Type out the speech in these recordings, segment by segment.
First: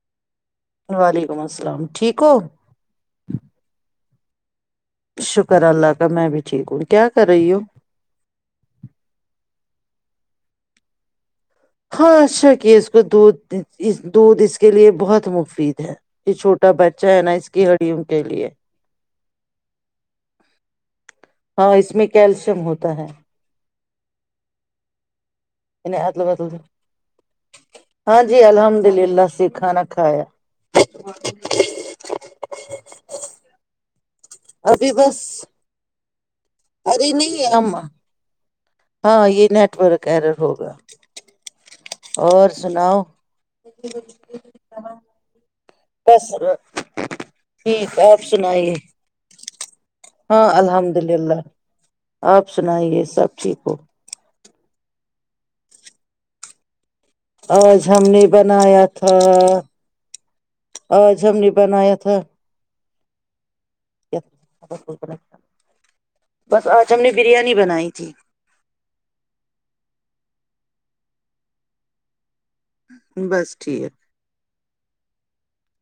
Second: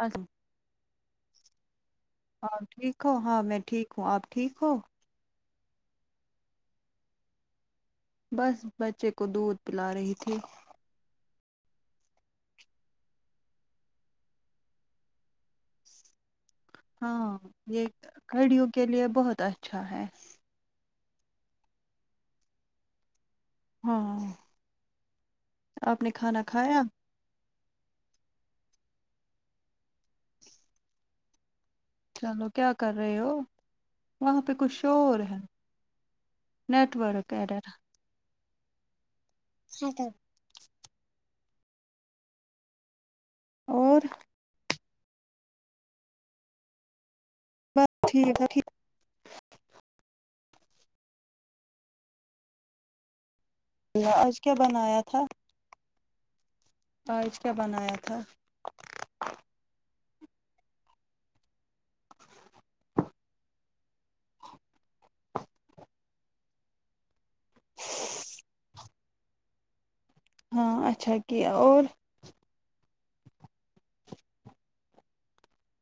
ا [unintelligible] [unintelligible] ہاں ٹھیک ہو ہاں میں ٹھیک ہوں آپ ٹھیک ہو شکر اللہ کا میں بھی ٹھیک ہوں کیا کر رہی ہوں بس بچے کو دودھ پلا رہی تھی ہاں اھا کہ اس کو دودھ دودھ اس کے لیے بہت مفید ہے یہ چھوٹا بچہ ہے ہاں نا اس کی یہ ہڈیوں کے لیے کڑیوں کے لیے بہت اچھا ہے ہاں اس میں کیلشیم ہوتا ہے ہاں [unintelligible] آپ نے کھانا کھایا ہاں جی الحمد للہ سے کھانا کھایا چلو کیا کر رہے ہو وہاں پہ کچھ شور ہے [unintelligible] نیٹ اری ورک نہیں آ ایرر [unintelligible] ہاں یہ نیٹورک ایرر ہوگا اور سناؤ [unintelligible] ب اور ب [unintelligible] بصر ٹھیک بس آپ ٹھیک ہے ٹھیک سنائیے ہاں الحمد للہ آپ سنائیے سب شیکو ہے۔ آج کیا بنایا تھا کیا آج بنایا ہم تھا نے بنایا تھا [unintelligible] آج ہم نے بنایا تھا بس آج ہم نے بریانی بنائی تھی ہاں اچھا کہ اور بس ٹھیک [unintelligible]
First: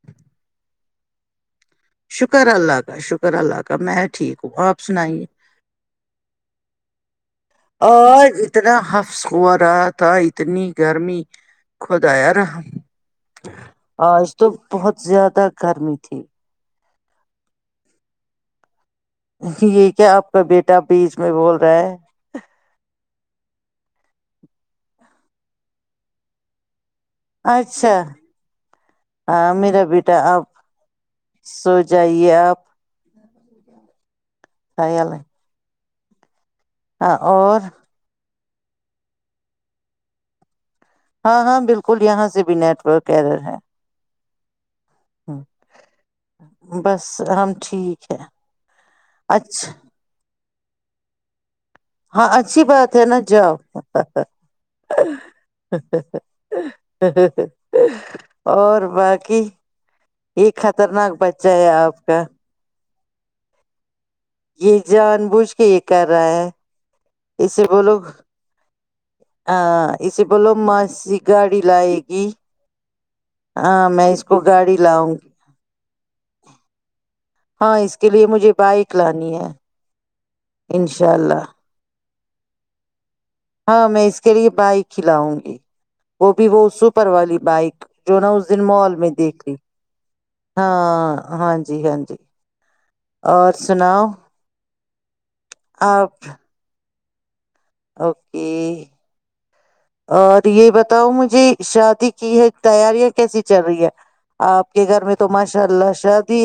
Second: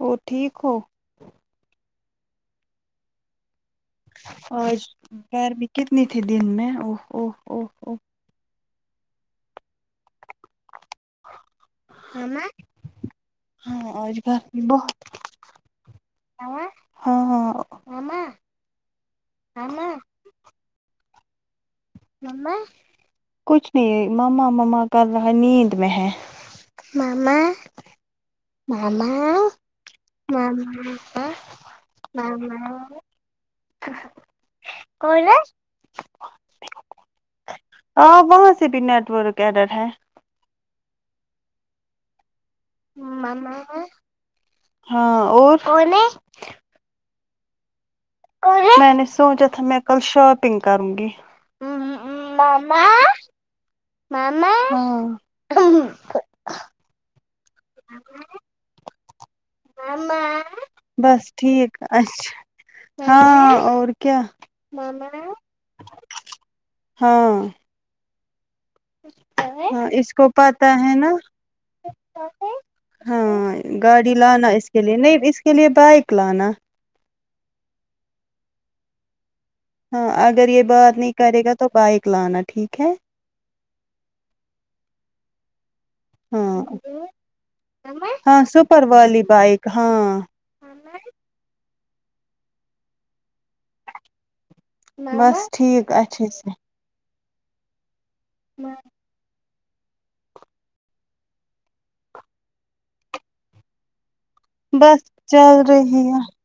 وہ ٹھیک ہو شکر اللہ کاا شکر اللہ کا میں ٹھیک ہوں آپ اورج سنائیے گیرمی کتنی تھی دن میں اوہ او او او آج اتنا حفظ ہوا رہا تھا اتنی گرمی خدا ہاں رحم آج تو بہت زیادہ گرمی تھی ہاں ہاں یہ کیا آپ کا بیٹا بیچ میں بول رہا ہے مم کچھ نہیں ماما ماما کر رہا نیند میں ہے ماما اچھا ہاں میرا بیٹا مما آپ مماپ سو جائیے مما آپ ہ خیال کون ہے رہا ہاں اور ہاں وہہت سے سے بھی نیٹورک ایڈر ہے ہاں ہاں بالکل یہاں سے بھی نیٹ ورک کہہ رہے ماما ہیں ہاں اور کون ٹھیب سب میں نے سوچا تھا میں کل شاپ ٹگ کروں گی ہاں اچھی ماما بات ہے نا جاؤ ماما اور باقی ی ماما یہ خطرناک بس بچہ ہے ٹھیک آپ کا اچھا ہاں اور کیا یہ ماما جان بوجھ کے یہ کر رہا ہے ہاں اسے بولو ہاں اس اسے کو بولو پتا ہے نا می گاڑی لائے گی ہاں میں گاڑی کو لانا اس گاڑی کے لیے لاؤں نہیں گی اس کے لیے بائک لانا ہاں اس کے لیے مجھے بائک لانی ہے ہاںے اگر یہ باہر انشاء نہیں کرے اللہ گ تو بائ کلانا ٹھیک ہے ہاں میں اس کے لیے بائک کھلاؤں گی وہ بھی ہاں وہ سپر والی بائک جو نا ہاں اس دن سپر مال میں والی دیکھ لی بائک ہاں ہاں ہاں ج جی ہاں جی اور سناؤ بس ٹھیک اچھا آپ اوکے اور یہ بتاؤ مجھے شادی کی ہے تیاریاں کیسی چل رہی ہے آپ کے بس گھر میں تو چل ماشاء اللہ رہی ہے شادی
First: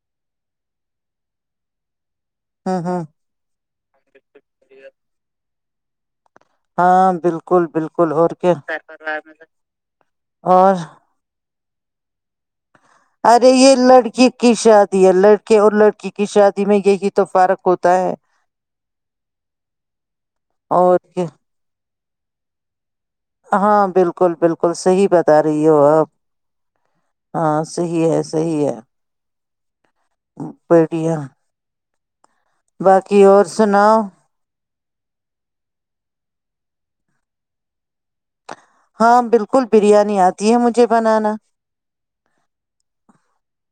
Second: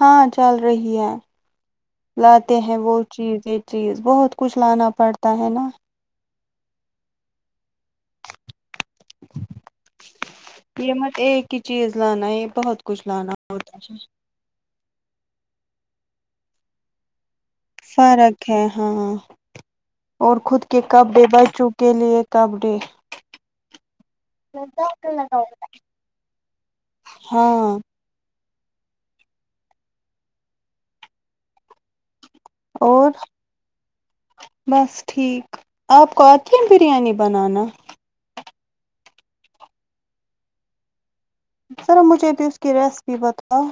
ہاں چل رہی ہے لاتے ہیں ہوں وہ ہوں چیزیں چیز بہت کچھ لانا پڑتا ہے نا ہاں بالکل بالکل ل اور کے اور کی چیز لان ارے یہ لڑکی کی شادی ہے لڑکے اور لڑکی کیس شادی میں یہ فرق ہے ہاںاں اور خود کے اور کپ بے کیا۔ بر چوپ کے لیے کپڈی ہاں بالکل بالکل صحیح بتا رہی ہو آپ ہاں صحیح ہے صحی ہے بیٹیاں باقی اور سناؤ بس ٹھیک آپ کو اور کیا بریانی بنانا ہاں بالکل بریانی آتی ہے مجھے بنانا سذرا مجھے تو اس کی ریسپی بتاؤ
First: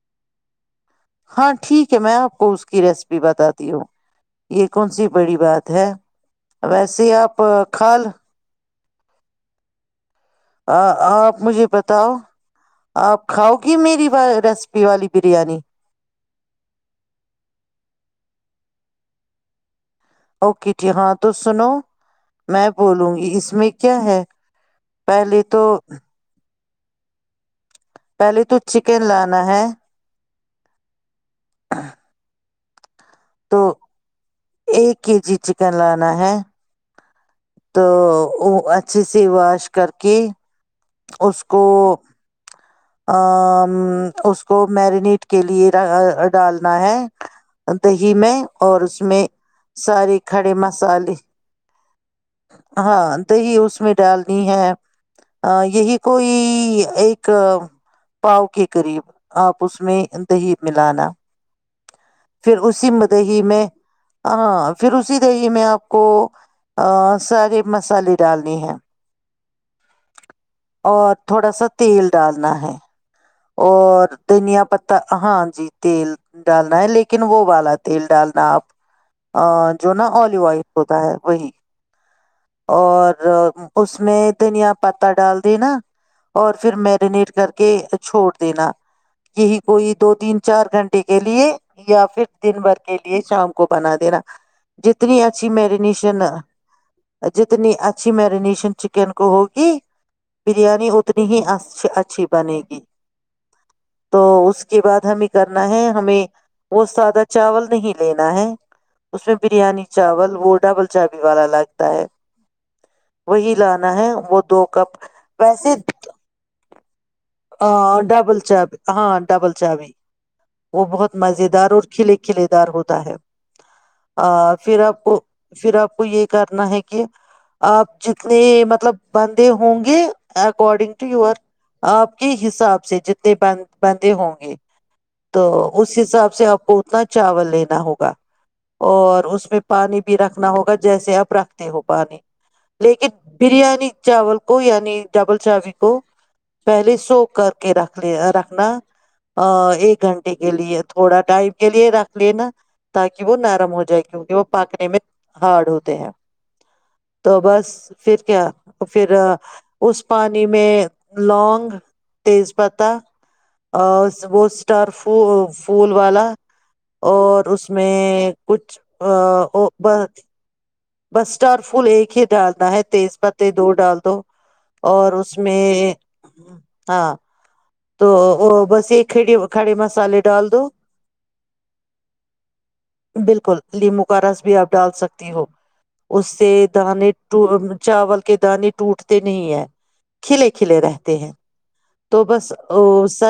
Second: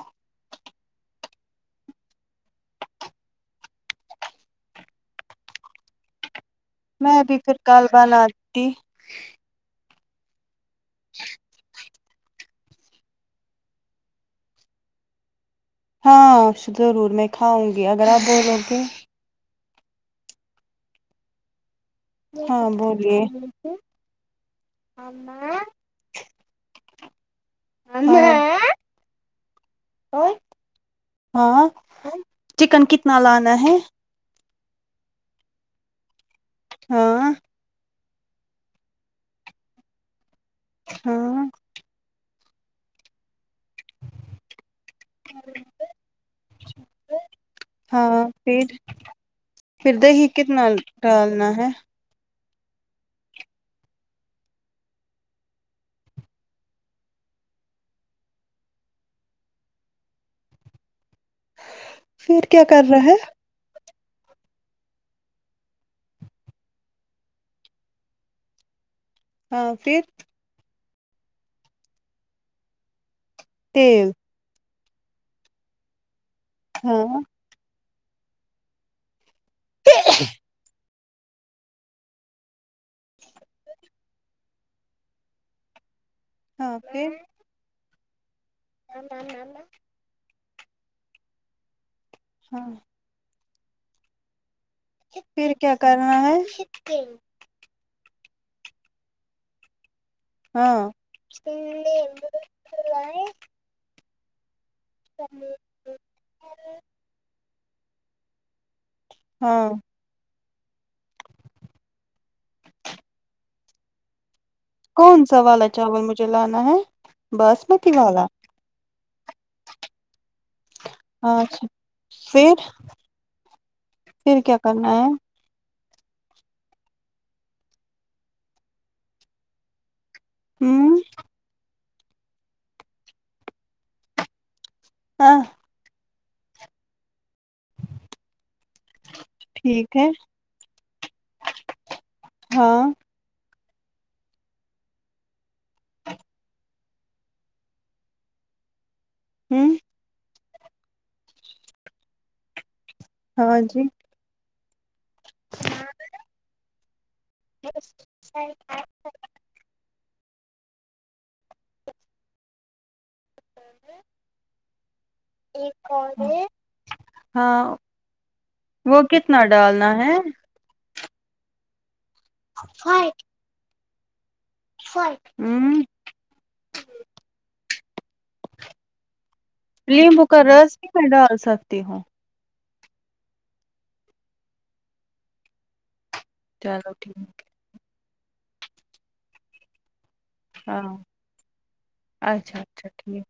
ہاں ٹھیک ہے میں آپ کو اس کی ریسیپی بتاتی ہوں یہ کون سی بڑی بات ہے ویسے میں ابھی آپ پھر کھال کالبان آتی آ آپ مجھے بتاؤ آپ کھاؤ گی میری ریسیپی والی بریانی ہاں ضرور میں کھاؤں گی اگر آپ بولو گے اوکے جی ہاں توس سنو میں ہاں بولوں بولیے گی اس میں کیا ہے پہلے تو پہلے تو چکن لانا ہے ہاں چکن کنا ل آا تو ہے ایک کے جی چکن لانا ہے ہاں تو وہ اچھے سے واش کر کے اس ہاں کو آ ا اس کو میرینیٹ کے لیے ڈالنا ہے دہی ہاں میں پھر اور اس میں پھر سارے دہی کھڑے کتنا مسالے ڈالنا ہے ہاں دہی اس میں ڈالنی ہے یہی کوئی ایک پاؤ کے قریب آپ اس میں دہی ملانا پھر کیا کر اسی رہا ہے مدہی میں ہاں پھر اسی دیہی میں آپ کو سارے مسالے ڈالنی ہے ہاں پھر اور تھوڑا سا تیل ڈالنا ہے اور تیل دنیا پتی ت ہاں جی تیل ڈالنا ہے ہاں لیکن وہ بالا تیل ڈالنا آپ جو نا آلیو آائف ہوتی ہوتا وہی اور اس میں دھنیا پتا ڈال دی نا اور پھر میرینیٹ کر کے چھوٹ دینا یہی کوئی دو تین چار گھنٹے کے لیے یا پھر دن ہاں بھر کے لیے شام کو بنا دینا جتنی اچھی پھر کیا مرینیشن کرنا ہے جتنی ا اچھی مرینیشن چکن کو ہوگی بریانی ہاں اتنی ہی اچھی بنے گی تو اس کے بعد ہمیں کرنا ہے ہمیں وہت سادہ چاول نہیں لینا ہے اس میں ہاں بریانی چاول وہ ڈبل چابی والا لگتا ہے ہی لانا ہے وہ تو کون سا والا چاول مجھے لانا ہے باسمتی والا ڈبل چای ہاں ڈبل چاابی وہ بہت مز ہاں دار اور کھلے کھلے پھر دار ہوتا ہے کیا پھر کرنا آپ ہے کو پھر آپ کو یہ کرنا ہے کہ آپ جتنے مطلب بندے ہوں گے اکارڈنگ ہوں ٹو یور آپ کے حساب سے جتنے ب بندے ہوں گے ہاں تو اس حساب سے آپ کو اتنا چاول لینا ہوگا اور اس میں ٹھیک پانی ہے بھی رکھنا ہوگا جیسے آپ رکھتے ہو پانی ہاں لیکن بریانی چاول کو یعنی ڈبل چاوی کو پہلے سو کر کے رکھ ل رکھنا ا ہوں ایک گھنٹے کے لیے تھوڑا ٹائم کے لیے رکھ لیے نا تاکہ وہ ہاں نرم ہو جی جائے کیونکہ وہ پاکنے میں ہارڈ ہوتے ہیں تو بس پھر کیا پھر اس پانی میں لونگ تیز پتہ وہٹرف پ پھول والا اور ہاں اس میں کچھ وہ کتنا ڈالنا ہے بسٹار فل ایک ڈالنا ہے تیز پتے دو ڈال دو اور اس ہوں میں ہاں تو بس یہ کڈی ر مقرس ہی میں ڈال سکتی ہو بالکل لیمو کا رس بھی آپ ڈال سکتی ہو اس سے چلو دانے ٹھیک چاول کہ دانیے ٹوٹتے نہیں ہے کھلے کھلے ہاں رہتے ہیں تو بس اچھا اچھا ٹھیک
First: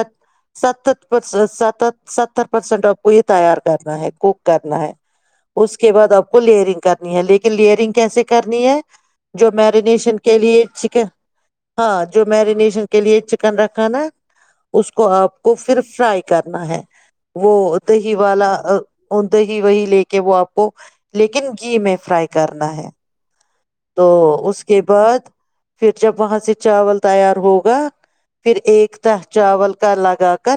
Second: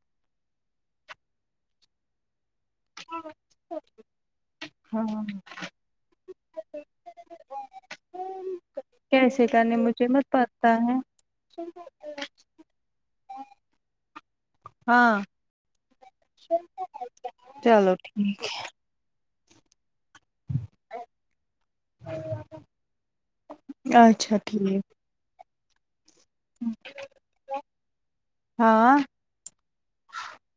س س [unintelligible] سرسینٹ آپ کو یہ تیار کرنا ہے کوک کرنا ہے ہاں اس کے بعد آ کو لیئرنگ کرنی ہے لیکن لیئرنگ کیسے کر نی ہے کیسے جو کرنے مجھے میرینیشن مت کے لیے پتا ہے چکن ہاں جو میرینیشن کے لیے چکن رکھ نا اس کو ہاں آپ کو پھر فرائی کرنا ہے وہ چلو دہی ٹھیک والا ی وہی لے کے [unintelligible] کہ وہ آپ کو لیکن گھی میں فرائی کرنا ہے تو اچھا اس کے ٹھیک بعد پھر جب وہاں سے چاول تیار ہوگا پھر ایک ہاں تھا چاول کا لگا کر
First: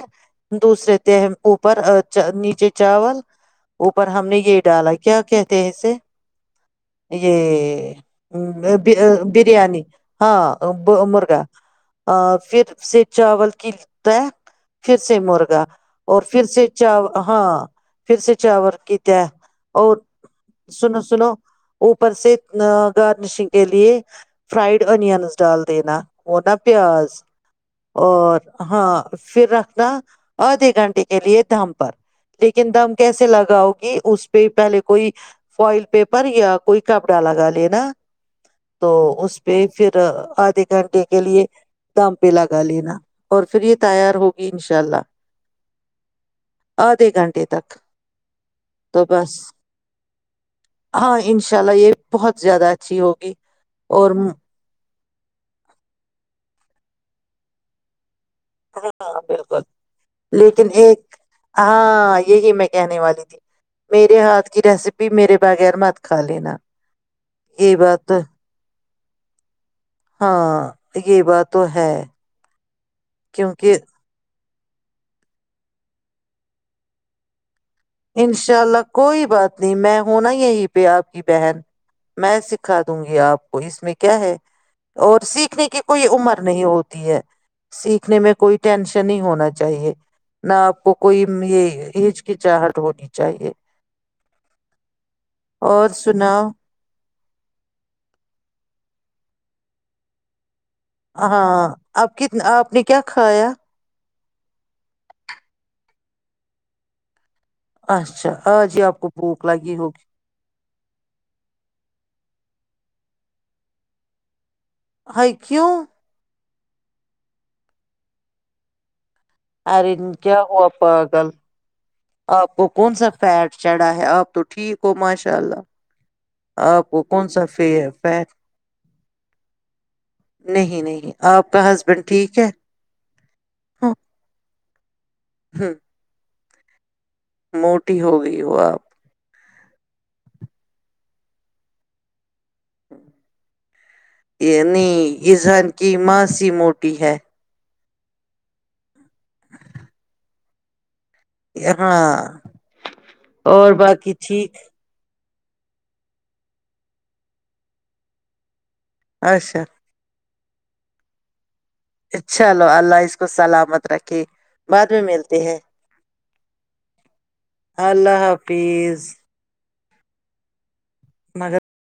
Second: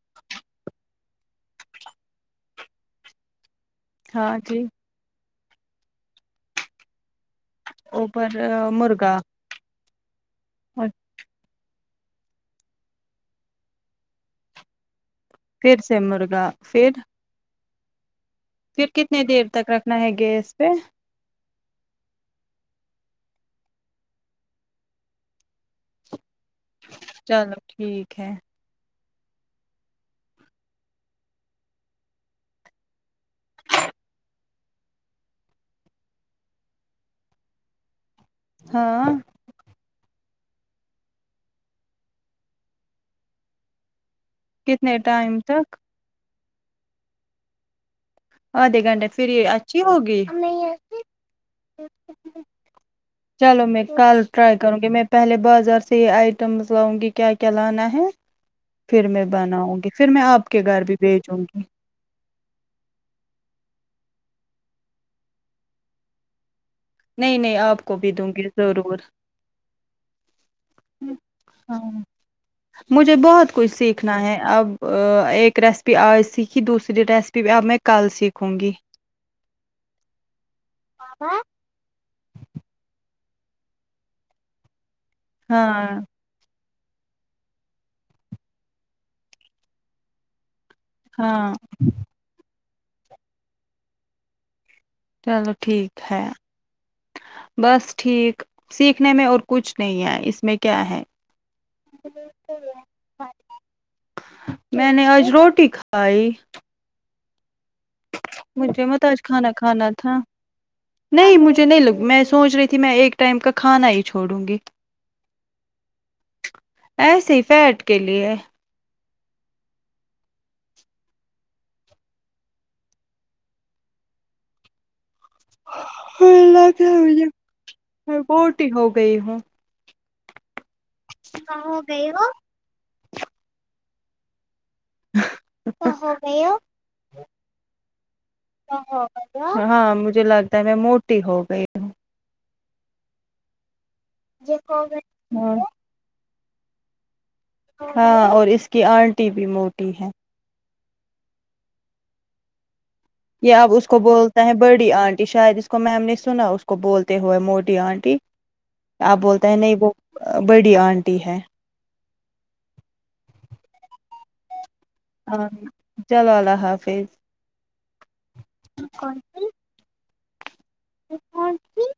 دوسرے ت اوپر نیچے چاول اوپر ہم نے ہاں یہ جی ڈالا کیا کہ [unintelligible] سے یہ [unintelligible] اوپر میں مرغا بریانی ہاں اور مرغا سے چاول کی سے مرغا پھر سے اور پھر مرغا سے ہاں پھر سے پھر چاورتا کتنے دیر تک اور رکھنا ہے گیس پہ سنو سنو اوپر سے ا گارنشنگ کے لیے فرائڈ انس ڈال دینا اونا پیاز چلو ٹھیک ہے اور ہاں پھر رکھنا آدھے گھنٹے کے لیے دم پر لیکن دم کیسے لگاؤ گی اس پہ پہلے کوئی فوائل پیپر یا کوئی کپڑا لگا لینا تو ہاں اس پہ پھر آدھے گھنٹے کے لیے دم پہ لگا لینا اور پھر یہ تیار ہو کتنے ٹائم تک آدھے گھنٹے تک آدھے تو گھنٹے پھر بس یہ اچھی ہوگی ہاں انشاء اللہ یہ بہت زیادہ اچھا چلو میں کل ٹرائی کروں گی میں پہلے بازار سے یہ آئٹمز لاؤں گی کیا کیا لانا ہے پھر ہاں میں بالکل بناؤں گی پھر میں آپ کے لیکن گھر بھی ایک بھیجوں گی ہاں یہی میں کہنے والی تھی میرے ہاتھ کی ریسیپی میرے بغیر مت کھا لین نہیں نہیں آپ کو بھی دوں گی ضرور ہاں یہ بات تو ہاں ہے مجھے بہت کیونکہ کچھ سیکھنا ہے اب ایک ریسیپی آج سیکھی دوسری ریسیپی بھی اب میں کل سیکھوں انشاء گی اللہ کوئی بات نہیں میں ہوںنا یہیں پہ آپ کی بہن میں سکھا دوں گی آپ کو اس میں کیا ہے اور سیکھنے کی ہاں کوئی عمر نہیں ہوتی سیکھنے میں کوئی ٹینشن نہیں ہونا چاہیے نہ آ کو کوئی ہاں یہ ایچ کیچاہ وہ نیچاہ یہ چلو ٹھیک ہے بس ٹھیک سیکھنے میں اور کچھ نہیں ہے اس میں کیا ہے ہاں آپ کتنا آپ نے کیا کھایا میں نے اج روٹی کھ بائے اچھا ہی مجھے آپ مت کو آج بھوک کھانا لگی کھانا ہوگی تھا نہیں مجھے نہیں لگ میں سوچ رہی تھی ت میں ایک ٹائم کا کھانا ہی چھوڑوں گی آکوں ایسے فیٹ کے لیئے ارے کیا ہوا پاگل آپ کو کون سا فیٹ چڑھا ہے آپ تو ٹھیک ہو ماشر ملا سا فی- میں فیٹ بوٹی ہو گئی ہوں نہیں نہیں اپ کا ہو ہسبینڈ گئی ہو ٹھیک ہے ھم ا گیا موٹی ہو گئی ہو تو اپ گئی ہاں مجھے لگتا ہے میں موٹی ہو گئی ہوں [inaudible] یہ ہو یعنی گئی ہاں انسان کی جی موٹی ہے ہاں اور اس کی انٹی بھی موٹی ہے ہاں کہ اپ اور اس کو باقی بولتے ہیں ٹھیک بڑی ان یہ شاید اس کو میں ہم نے سنا اس کو بولتے ہوئے موٹی انٹی اپ بولتے ہیں اچھا نہیں وہ بڈی انٹی ہے اچھا لو اللہ اس کو سلامت رکھے بعد میں ملتے ہیں چلو اللہ حافظ اللہ حافظ تیز کون سی مگر